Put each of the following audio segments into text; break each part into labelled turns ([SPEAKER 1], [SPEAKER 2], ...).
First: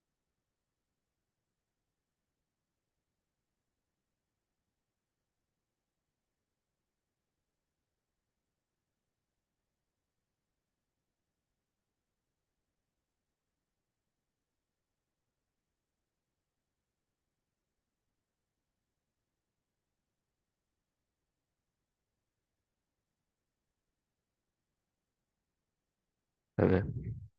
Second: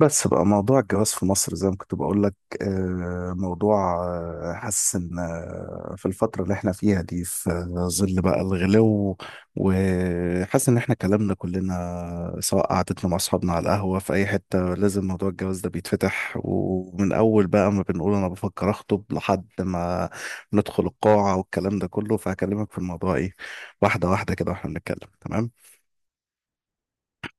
[SPEAKER 1] بس بقى موضوع الجواز في مصر زي ما كنت بقول لك. موضوع، حاسس ان في الفترة اللي احنا فيها دي في ظل بقى الغلو. وحاسس ان احنا كلامنا كلنا سواء قعدتنا مع اصحابنا على القهوة في اي حتة لازم موضوع الجواز ده بيتفتح، ومن اول بقى ما بنقول انا بفكر اخطب لحد ما ندخل القاعة والكلام ده كله. فهكلمك في الموضوع ايه، واحدة واحدة كده واحنا بنتكلم. تمام.
[SPEAKER 2] تمام.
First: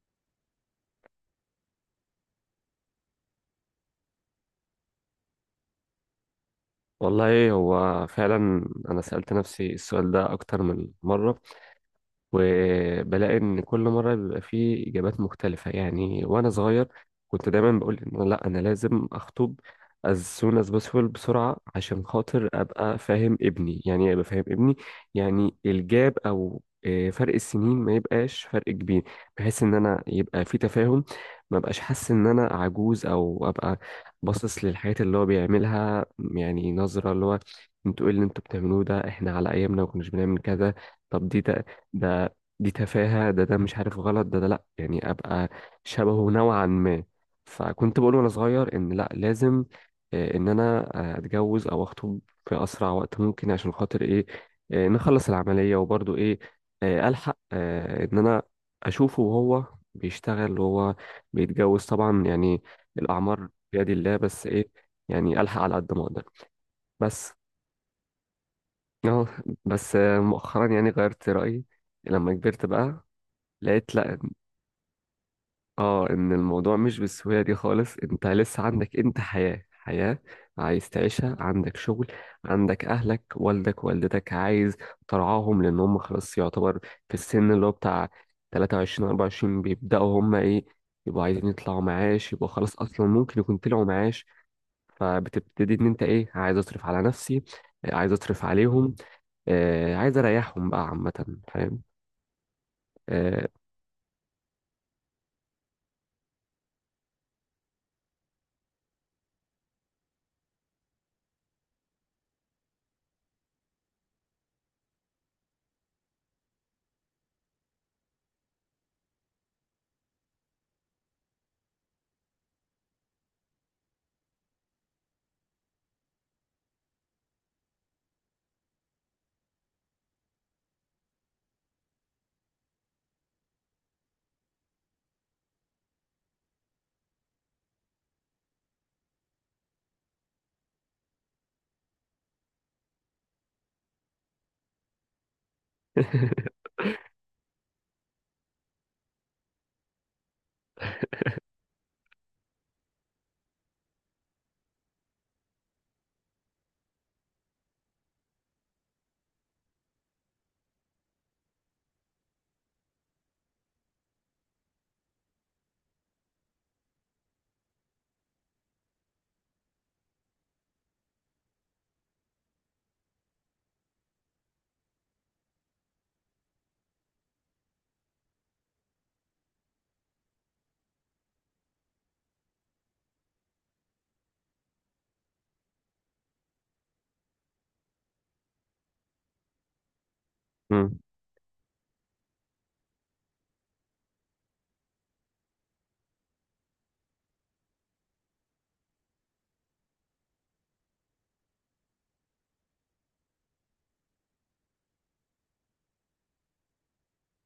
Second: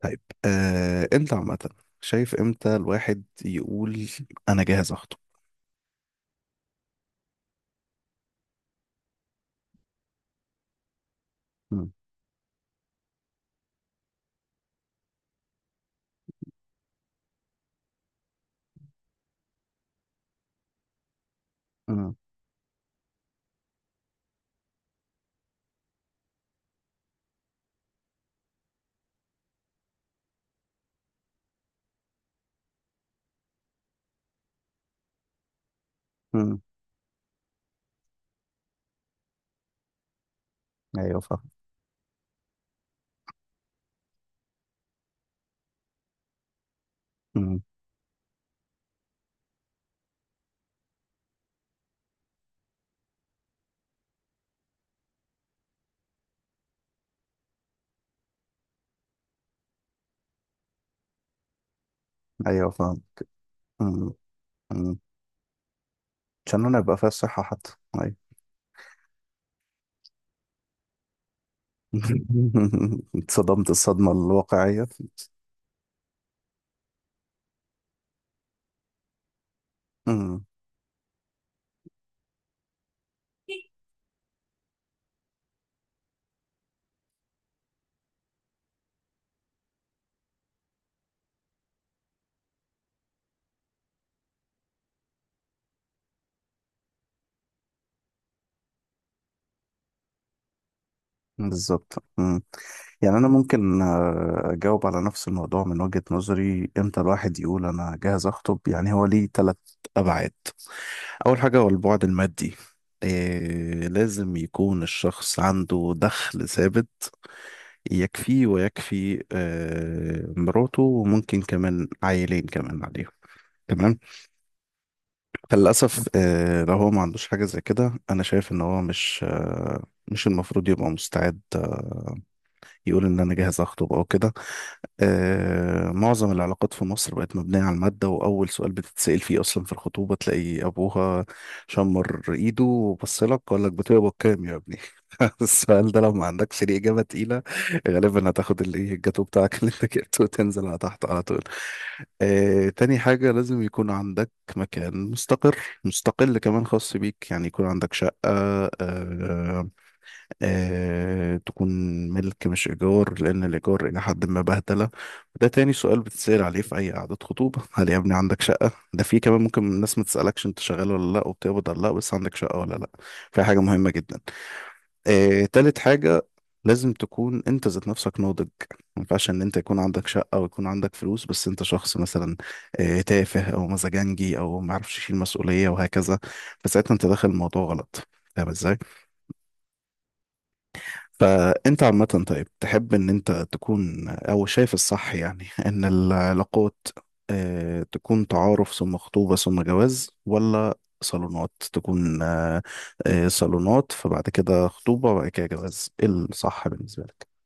[SPEAKER 1] طيب، امتى عامة شايف امتى الواحد يقول انا جاهز اخطب؟
[SPEAKER 2] والله هو فعلا أنا سألت نفسي السؤال ده أكتر من مرة،
[SPEAKER 1] مم،
[SPEAKER 2] وبلاقي ان كل مره بيبقى فيه اجابات مختلفه. يعني وانا صغير كنت دايما بقول ان لا، انا لازم اخطب as soon as possible، بسرعه، عشان
[SPEAKER 1] مم،
[SPEAKER 2] خاطر ابقى فاهم ابني. يعني إيه ابقى فاهم ابني؟ يعني الجاب او فرق السنين ما يبقاش فرق كبير، بحيث ان انا يبقى في تفاهم، ما بقاش حاسس ان انا عجوز، او ابقى باصص للحياة اللي هو بيعملها.
[SPEAKER 1] مم.
[SPEAKER 2] يعني نظرة اللي هو: انتوا ايه اللي انتوا بتعملوه ده؟ احنا على ايامنا ما كناش بنعمل كذا.
[SPEAKER 1] ايوه
[SPEAKER 2] طب دي
[SPEAKER 1] فاهم.
[SPEAKER 2] ده ده دي تفاهة ده ده مش عارف، غلط، ده ده لأ يعني أبقى شبهه نوعا ما.
[SPEAKER 1] مم،
[SPEAKER 2] فكنت بقول وأنا صغير إن لأ، لازم، إن أنا أتجوز أو أخطب في أسرع وقت ممكن، عشان خاطر إيه؟ نخلص العملية، وبرضه إيه؟ ألحق إن أنا أشوفه وهو بيشتغل وهو بيتجوز طبعا. يعني
[SPEAKER 1] ايوه فاهم.
[SPEAKER 2] الأعمار بيد
[SPEAKER 1] مم،
[SPEAKER 2] الله، بس إيه،
[SPEAKER 1] مم.
[SPEAKER 2] يعني ألحق على قد ما أقدر.
[SPEAKER 1] عشان انا يبقى فيها
[SPEAKER 2] بس
[SPEAKER 1] الصحة حتى. ايوه.
[SPEAKER 2] أه بس مؤخرا يعني غيرت رأيي، لما كبرت بقى
[SPEAKER 1] اتصدمت
[SPEAKER 2] لقيت
[SPEAKER 1] الصدمة
[SPEAKER 2] لا.
[SPEAKER 1] الواقعية.
[SPEAKER 2] اه ان الموضوع مش بالسهوله دي خالص. انت لسه عندك، انت حياه، حياه
[SPEAKER 1] مم،
[SPEAKER 2] عايز تعيشها، عندك شغل، عندك اهلك، والدك والدتك عايز ترعاهم، لان هم خلاص يعتبر في السن اللي هو بتاع 23 24، بيبداوا هم ايه؟ يبقوا عايزين يطلعوا معاش، يبقوا خلاص اصلا ممكن يكون طلعوا معاش. فبتبتدي ان انت ايه، عايز اصرف على نفسي، عايز اصرف عليهم، عايز اريحهم بقى عامه. فاهم؟
[SPEAKER 1] بالظبط. مم. يعني انا
[SPEAKER 2] آه،
[SPEAKER 1] ممكن اجاوب على نفس الموضوع من وجهة نظري. امتى الواحد يقول انا جاهز اخطب؟ يعني هو ليه ثلاث ابعاد. أول حاجة هو البعد المادي. إيه، لازم يكون الشخص عنده دخل ثابت يكفيه ويكفي مراته وممكن كمان عيلين كمان عليهم. تمام. فللأسف لو هو ما عندوش حاجة زي كده أنا شايف إن هو مش مش المفروض يبقى مستعد يقول إن أنا جاهز أخطب أو كده. معظم العلاقات في مصر بقت مبنية على المادة، وأول سؤال بتتسأل فيه أصلا في الخطوبة تلاقي أبوها شمر إيده وبصلك وقال لك بتقبض كام يا ابني. السؤال ده لو ما عندكش ليه إجابة تقيلة غالبا هتاخد الإيه الجاتو بتاعك اللي أنت جبته وتنزل على تحت على طول. تاني حاجة لازم يكون عندك مكان مستقر مستقل كمان خاص بيك. يعني يكون عندك شقة، تكون ملك مش إيجار لأن الإيجار إلى حد ما بهدلة. وده تاني سؤال بتسأل عليه في أي قعدة خطوبة. هل يا ابني عندك شقة؟ ده في كمان ممكن الناس ما تسألكش أنت شغال ولا لأ وبتقبض ولا لأ بس عندك شقة ولا لأ. فهي حاجة مهمة جدا. تالت حاجة لازم تكون أنت ذات نفسك ناضج. ما ينفعش إن أنت يكون عندك شقة ويكون عندك فلوس بس أنت شخص مثلا تافه أو مزاجنجي أو ما يعرفش يشيل مسؤولية وهكذا. فساعتها أنت داخل الموضوع غلط. فاهم إزاي؟ فانت عامة طيب، تحب ان انت تكون او شايف الصح يعني ان العلاقات تكون تعارف ثم خطوبة ثم جواز، ولا صالونات تكون صالونات فبعد كده خطوبة وبعد كده جواز؟ ايه الصح بالنسبة لك؟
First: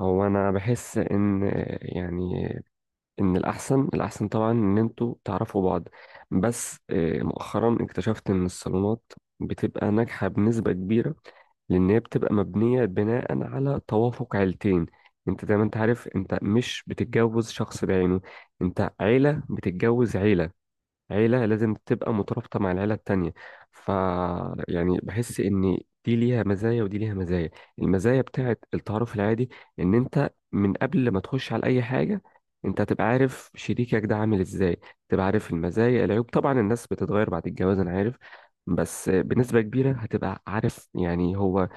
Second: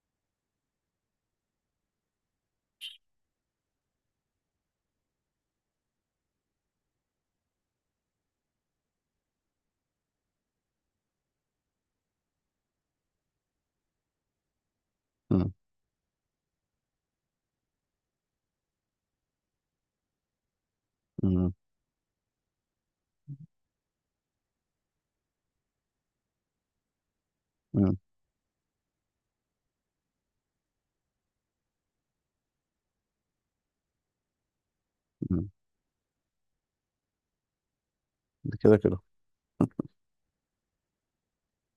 [SPEAKER 2] هو انا بحس ان، يعني، ان الاحسن، الاحسن طبعا ان انتوا تعرفوا بعض. بس مؤخرا اكتشفت ان الصالونات بتبقى ناجحة بنسبة كبيرة، لان هي بتبقى مبنية بناء على توافق عيلتين. انت
[SPEAKER 1] مم،
[SPEAKER 2] زي ما انت عارف، انت مش بتتجوز شخص بعينه، انت عيلة بتتجوز عيلة. عيلة
[SPEAKER 1] مم،
[SPEAKER 2] لازم تبقى مترابطة مع العيلة التانية. ف يعني بحس إن دي ليها مزايا ودي ليها مزايا.
[SPEAKER 1] مم،
[SPEAKER 2] المزايا بتاعت التعارف العادي إن أنت من قبل ما تخش على أي حاجة، أنت هتبقى عارف شريكك ده عامل إزاي، تبقى
[SPEAKER 1] مم.
[SPEAKER 2] عارف المزايا، العيوب. طبعا الناس بتتغير بعد الجواز، أنا عارف،
[SPEAKER 1] ده كده كده.
[SPEAKER 2] بس بنسبة كبيرة هتبقى عارف يعني هو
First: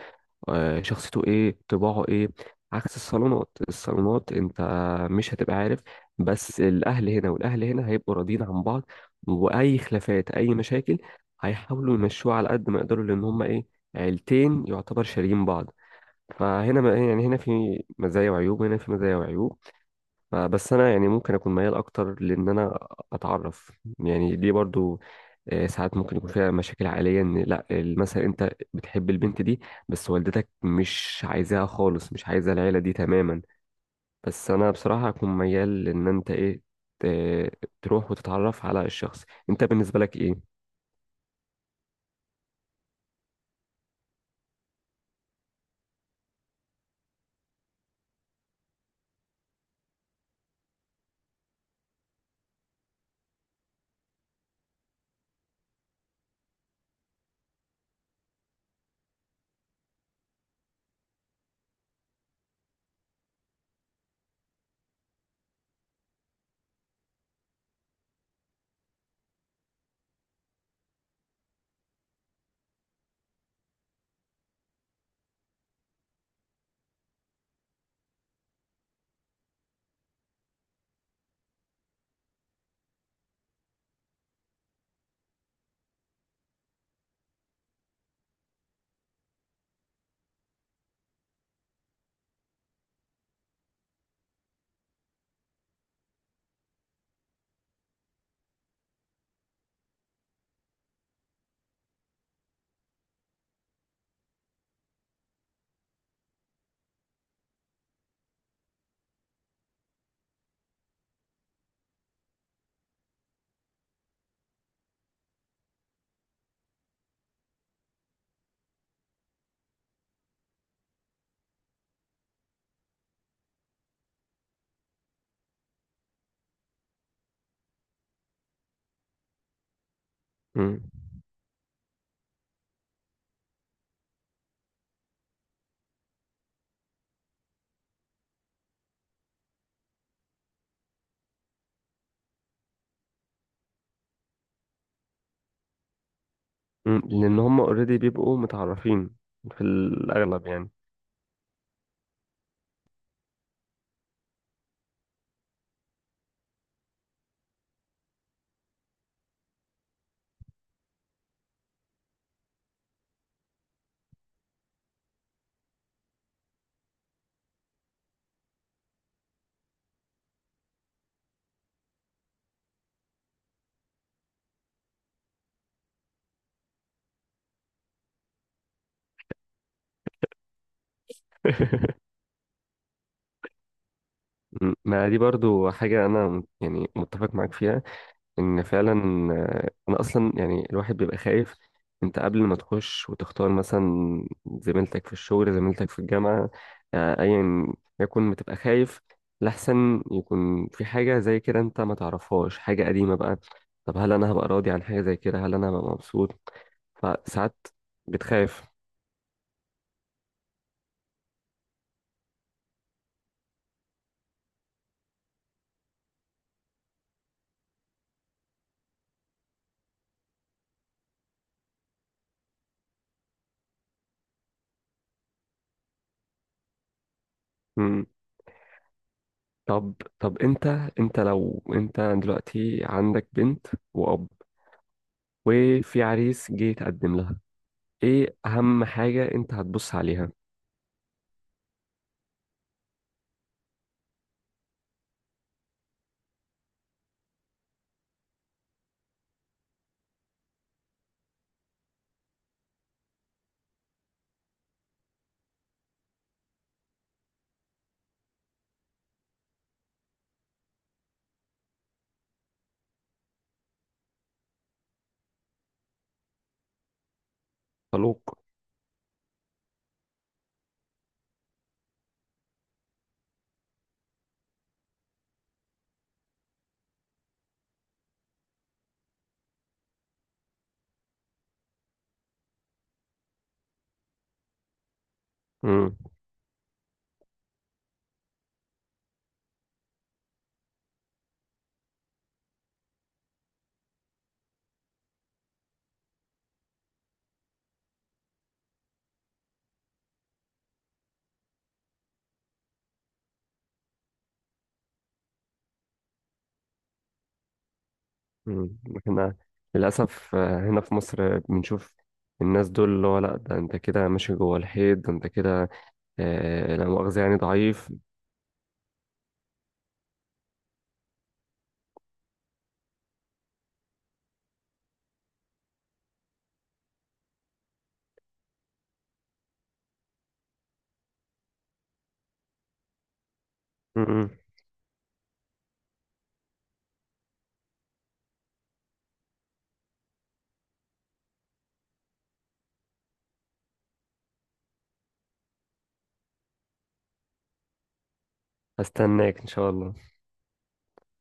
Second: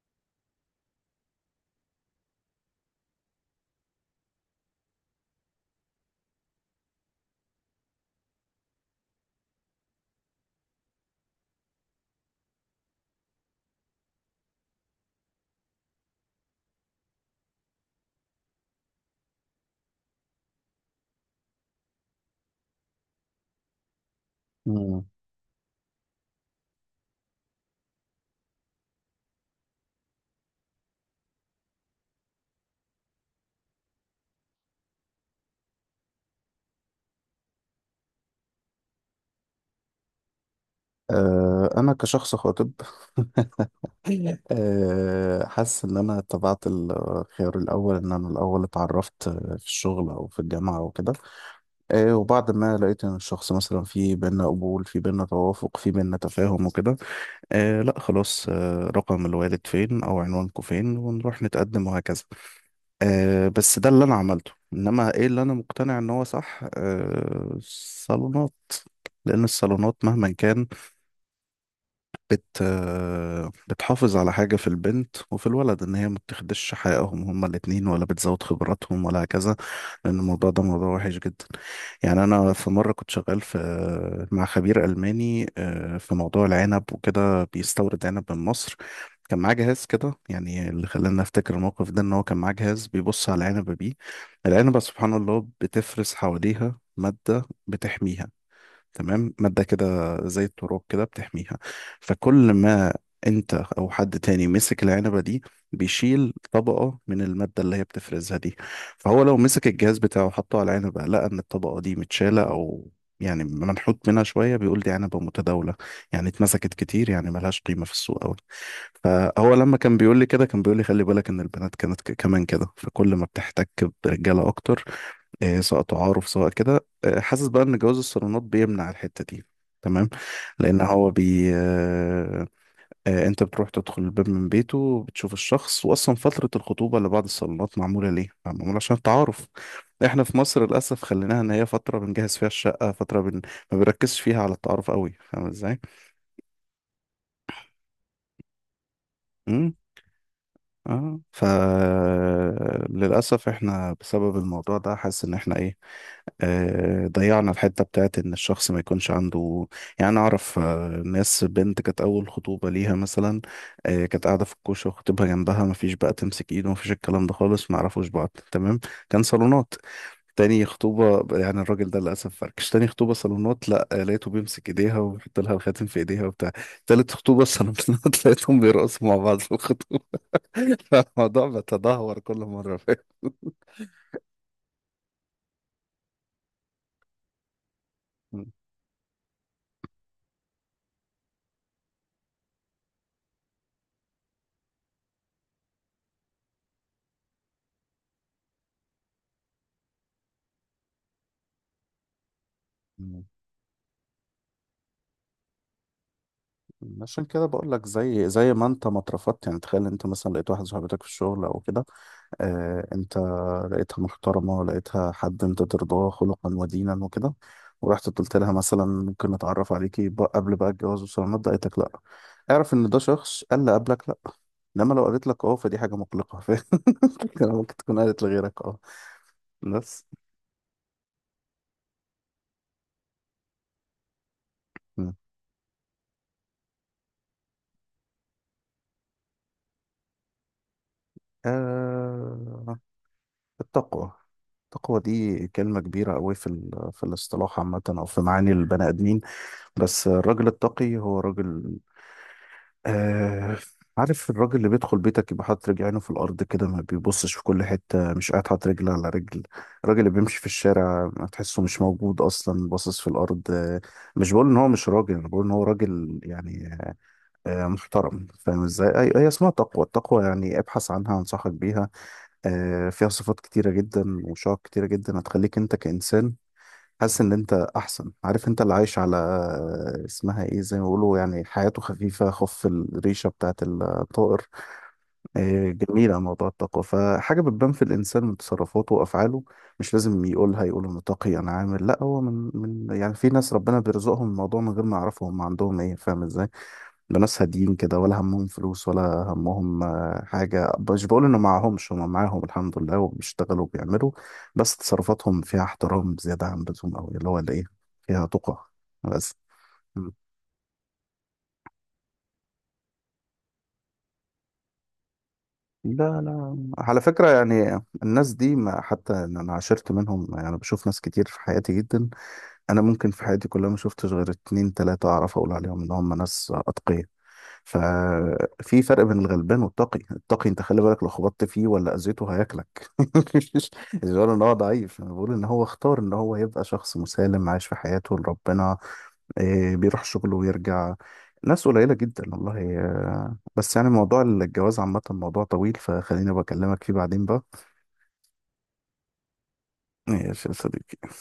[SPEAKER 2] شخصيته ايه، طباعه ايه. عكس الصالونات، الصالونات انت مش هتبقى عارف، بس الاهل هنا والاهل هنا هيبقوا راضيين عن بعض، واي خلافات، اي مشاكل، هيحاولوا يمشوها على قد ما يقدروا، لان هما ايه، عيلتين يعتبر شاريين بعض. فهنا يعني هنا في مزايا وعيوب، وهنا في مزايا وعيوب. بس انا يعني ممكن اكون ميال اكتر لان انا اتعرف. يعني دي برضو
[SPEAKER 1] مم.
[SPEAKER 2] ساعات ممكن يكون فيها مشاكل عائليه، ان لا مثلا انت بتحب البنت دي بس والدتك مش عايزاها خالص، مش عايزه العيله دي تماما. بس انا بصراحه اكون ميال لان انت ايه، تروح وتتعرف على الشخص. انت بالنسبه لك ايه؟
[SPEAKER 1] أنا كشخص خاطب. حاسس إن أنا اتبعت الخيار الأول. إن أنا الأول اتعرفت في الشغل أو في الجامعة أو كده، إيه، وبعد ما لقيت ان الشخص مثلا في بينا قبول في بينا توافق في بينا تفاهم وكده لا خلاص، رقم الوالد فين او عنوانكم فين ونروح نتقدم وهكذا. بس ده اللي انا عملته. انما ايه اللي انا مقتنع ان هو صح؟ الصالونات. لان الصالونات مهما كان بت آه بتحافظ على حاجة في البنت وفي الولد. ان هي ما بتاخدش حقهم هما الاتنين ولا بتزود خبراتهم ولا هكذا. لأن الموضوع ده موضوع وحش جدا. يعني أنا في مرة كنت شغال في مع خبير ألماني في موضوع العنب وكده، بيستورد عنب من مصر. كان معاه جهاز كده. يعني اللي خلاني أفتكر الموقف ده إن هو كان معاه جهاز بيبص على العنبة بيه. العنبة سبحان الله بتفرز حواليها مادة بتحميها. تمام. مادة كده زي التراب كده بتحميها. فكل ما انت او حد تاني مسك العنبة دي بيشيل طبقة من المادة اللي هي بتفرزها دي. فهو لو مسك الجهاز بتاعه وحطه على العنبة لقى ان الطبقة دي متشالة او يعني منحوت منها شوية بيقول دي عنبة متداولة. يعني اتمسكت كتير، يعني ملهاش قيمة في السوق أوي. فهو لما كان بيقول لي كده كان بيقول لي خلي بالك ان البنات كانت كمان كده. فكل ما بتحتك برجاله اكتر سواء تعارف سواء كده حاسس بقى ان جواز الصالونات بيمنع الحتة دي. تمام.
[SPEAKER 2] مم.
[SPEAKER 1] لان هو بي آه، آه، انت بتروح تدخل الباب من بيته بتشوف الشخص. واصلا فترة الخطوبة اللي بعد الصالونات معمولة ليه؟ معمولة عشان التعارف. احنا في مصر للاسف خليناها ان هي فترة بنجهز فيها الشقة، فترة ما بنركزش فيها على التعارف قوي. فاهم ازاي؟
[SPEAKER 2] مم. لان هم اوريدي بيبقوا متعرفين في
[SPEAKER 1] امم
[SPEAKER 2] الاغلب يعني.
[SPEAKER 1] اه فللاسف احنا بسبب الموضوع ده حاسس ان احنا ايه ضيعنا الحتة بتاعت إن الشخص ما يكونش عنده. يعني أنا أعرف ناس، بنت كانت أول خطوبة ليها مثلا كانت قاعدة في الكوشة وخطيبها جنبها ما فيش بقى تمسك إيده ما فيش الكلام ده خالص. ما يعرفوش بعض. تمام. كان صالونات. تاني خطوبة يعني الراجل ده للأسف فركش. تاني خطوبة صالونات، لا، لقيته بيمسك إيديها ويحط لها الخاتم في إيديها وبتاع. تالت خطوبة صالونات لقيتهم بيرقصوا مع بعض في الخطوبة. فالموضوع بيتدهور كل مرة.
[SPEAKER 2] مم. ما دي برضو حاجه انا يعني متفق معاك فيها، ان فعلا انا اصلا يعني الواحد بيبقى خايف، انت قبل ما تخش وتختار مثلا زميلتك في الشغل، زميلتك في الجامعة، ايا يكن، بتبقى خايف لحسن يكون في حاجة زي كده انت ما تعرفهاش، حاجة قديمة
[SPEAKER 1] فاهم.
[SPEAKER 2] بقى. طب هل انا هبقى راضي عن حاجة زي كده؟ هل انا هبقى مبسوط؟
[SPEAKER 1] عشان كده
[SPEAKER 2] فساعات
[SPEAKER 1] بقول لك زي
[SPEAKER 2] بتخاف.
[SPEAKER 1] ما انت ما اترفضت. يعني تخيل انت مثلا لقيت واحده صاحبتك في الشغل او كده، اه، انت لقيتها محترمه، لقيتها حد انت ترضاه خلقا ودينا وكده، ورحت قلت لها مثلا ممكن نتعرف عليكي بقى قبل بقى الجواز والصالونات، قالت لك لا، اعرف ان ده شخص قال لا قبلك. لا. انما لو قالت لك اه، فدي حاجه مقلقه. فاهم. ممكن تكون
[SPEAKER 2] مم.
[SPEAKER 1] قالت لغيرك اه.
[SPEAKER 2] طب
[SPEAKER 1] بس
[SPEAKER 2] طب انت انت لو انت دلوقتي عندك بنت واب وفي عريس جه يتقدم لها، ايه اهم حاجة انت هتبص عليها؟
[SPEAKER 1] آه التقوى. التقوى دي كلمة كبيرة أوي في في الاصطلاح عامة أو في معاني البني آدمين. بس الراجل التقي هو راجل آه عارف، الراجل اللي بيدخل بيتك يبقى حاطط رجلينه في الأرض كده ما بيبصش في كل حتة، مش قاعد حاطط رجل على رجل. الراجل اللي بيمشي في الشارع ما تحسه مش موجود أصلا باصص في الأرض مش بقول إن هو مش راجل، أنا بقول إن هو راجل يعني
[SPEAKER 2] خلوق.
[SPEAKER 1] محترم. فاهم إزاي؟ هي اسمها تقوى. التقوى يعني ابحث عنها، أنصحك بيها. فيها صفات كتيرة جدا وشعب كتيرة جدا هتخليك انت كإنسان حاسس ان انت احسن. عارف انت اللي عايش على اسمها ايه زي ما بيقولوا يعني حياته خفيفة خف الريشة بتاعت الطائر
[SPEAKER 2] مم.
[SPEAKER 1] جميلة. موضوع التقوى فحاجة بتبان في الانسان من تصرفاته وافعاله. مش لازم يقولها يقول انه تقي انا عامل، لا، هو من، يعني في ناس ربنا بيرزقهم الموضوع من غير ما يعرفوا هم عندهم ايه. فاهم ازاي؟ بناس هاديين كده ولا همهم فلوس ولا همهم حاجة. مش بقول إنه معهمش، هما معاهم الحمد لله وبيشتغلوا وبيعملوا، بس تصرفاتهم فيها احترام زيادة عن اللزوم أوي اللي هو الإيه، فيها تقى.
[SPEAKER 2] مم.
[SPEAKER 1] بس.
[SPEAKER 2] احنا
[SPEAKER 1] مم.
[SPEAKER 2] للأسف هنا في مصر بنشوف الناس دول اللي هو لا، ده انت كده ماشي جوه الحيط، ده انت كده
[SPEAKER 1] لا لا،
[SPEAKER 2] لا
[SPEAKER 1] على
[SPEAKER 2] مؤاخذة
[SPEAKER 1] فكرة
[SPEAKER 2] يعني
[SPEAKER 1] يعني
[SPEAKER 2] ضعيف.
[SPEAKER 1] الناس دي ما حتى إن أنا عاشرت منهم. يعني أنا بشوف ناس كتير في حياتي جدا. أنا ممكن في حياتي كلها ما شفتش غير اتنين تلاتة أعرف أقول عليهم إن هم ناس أتقياء. ففي فرق بين الغلبان والتقي. التقي انت خلي بالك لو خبطت فيه ولا اذيته هياكلك. مش بقول
[SPEAKER 2] مم.
[SPEAKER 1] ان هو ضعيف، انا بقول ان هو اختار ان هو يبقى شخص مسالم عايش في حياته لربنا. إيه، بيروح شغله ويرجع. ناس قليلة جدا والله. بس يعني موضوع الجواز عامة موضوع طويل، فخليني بكلمك فيه بعدين بقى.
[SPEAKER 2] هستناك ان شاء الله.
[SPEAKER 1] ماشي يا صديقي.